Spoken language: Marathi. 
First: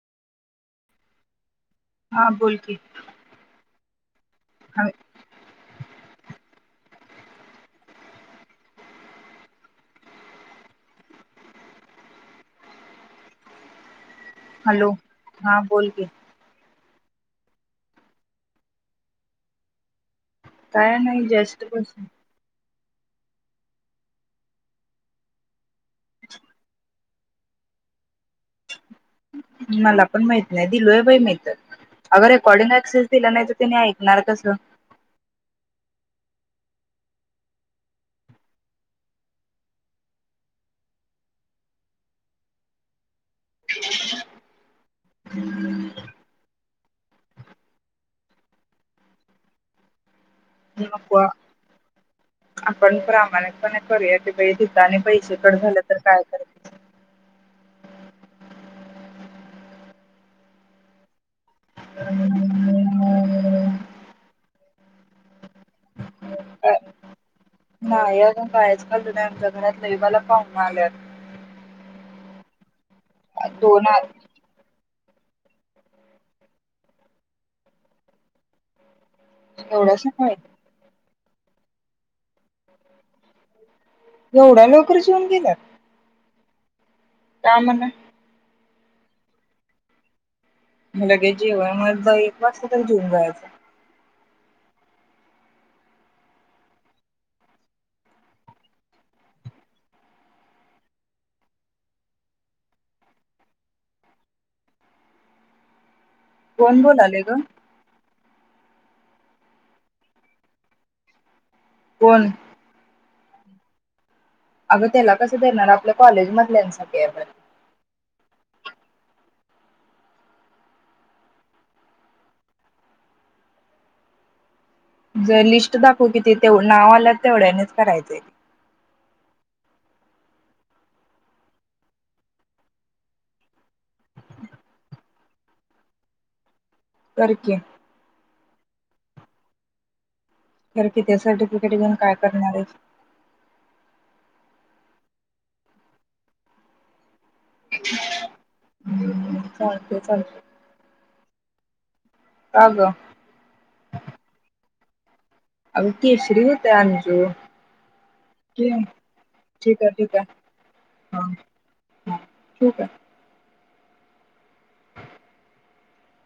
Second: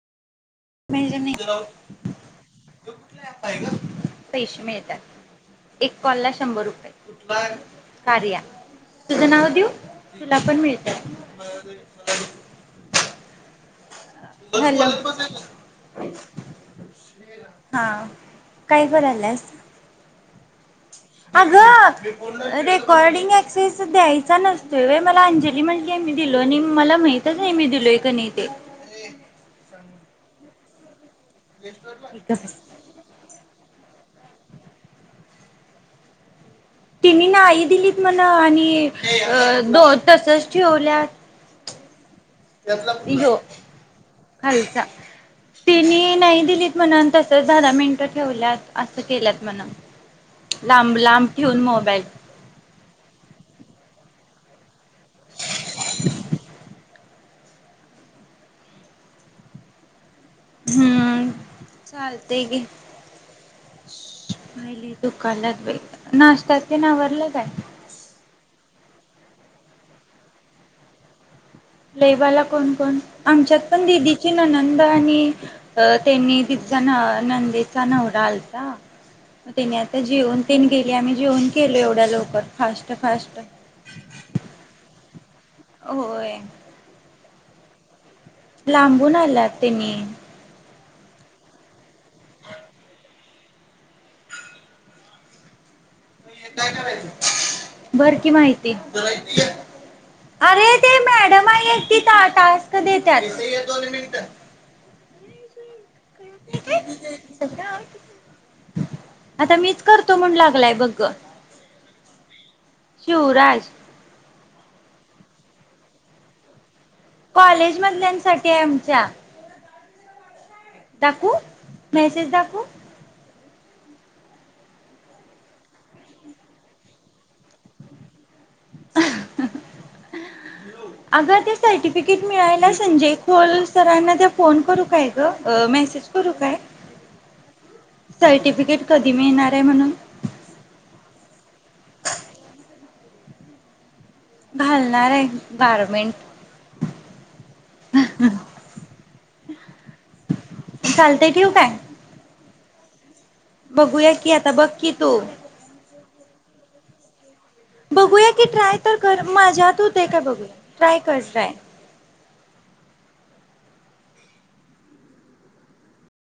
[inaudible] हा बोल की पैसे ह मिळतात एक कॉल ला शंभर रुपये. कार्या तुझं नाव देऊ तुला पण मिळत. हॅलो हा बोल की हा काय करायलास. काय नाही जस्ट बस अगं कॉर्डिंग क्सेस द्यायचा नसतोय मला अंजली म्हटलीय मी दिलो आणि मला माहितच नाही मी दिलोय क नाही ते मला पण माहिती. नाही दिलो बाई मी. अगं रकॉडिंगक्सेस दिला नाही तर तेनी एक होणार कसं तिने नाही दिलीत म्हणा आणि द तसच ठेवल्यात हो खालचा तिनी नाही दिलीत म्हणून तस दध मिनट ठेवल्यात असं केल्यात म्हणून लांब नको लांब ठेऊून मोबाईल आपण प्रामाणिकपणे करूया की आणि पैसेकड झालं तर काय कर हम्म चालतय गी पाहिले दुकानत नाश्त्याचे नावरलं काय गना ल मला पाऊ आल्यात ललेवाला कोण कोण आमच्यात पण दोन आ दिदीची ननांद आणि त्यांनी तिचा नंदेचा नवरा आलचा म तेनी एवढ्या आता जेवन सकाळी तने गेली आम्ही जेवन केलो एवढ्या लवकर फास्ट फास्ट एवढा लोकररी जेऊन गेला होय काय म्हण लांबून आल्यात तेनी लगेच [unintelligible] घेऊन जायच काय करायचं भर की माहिती आरे ते मॅडम आहे ती टा टास्क देत्यात कोण बोलालय ग? आता मीच करतो म्हणून लागलाय बघ गं कोण? शिवराज आगं तेला कसं देणार आपल्या कॉलेजमधल्यान साठी कॉलेज मधल्यांसाठी आहे आमच्या दाकवू मेसेज दाकवू जर लिस्ट दाखव कि ती ते नाव आलय तेवढ्यानीच करायच हाय ते आग ते सर्टिफिकेट मिळायला संजय खोल सरांना ते फोन करू काय ग मेसेज करू काय? कर की सर्टिफिकेट कधी मिळणार आहे म्हणून खर कि ते सर्टिफिकेट घेऊन काय करणार आहीस? घालणार आहे की गारमेंट हू चालतय चालतय चालतंय ठेवू काय? का गं बघूया की आता बघ की तू आगं केशरी होत आंजी बघूया की ट्राय तर कर माझ्यात ठीक आहे होतय ठीक काय आहे बघूया ट्राय कर हा, ट्राय हा ठीक आहे.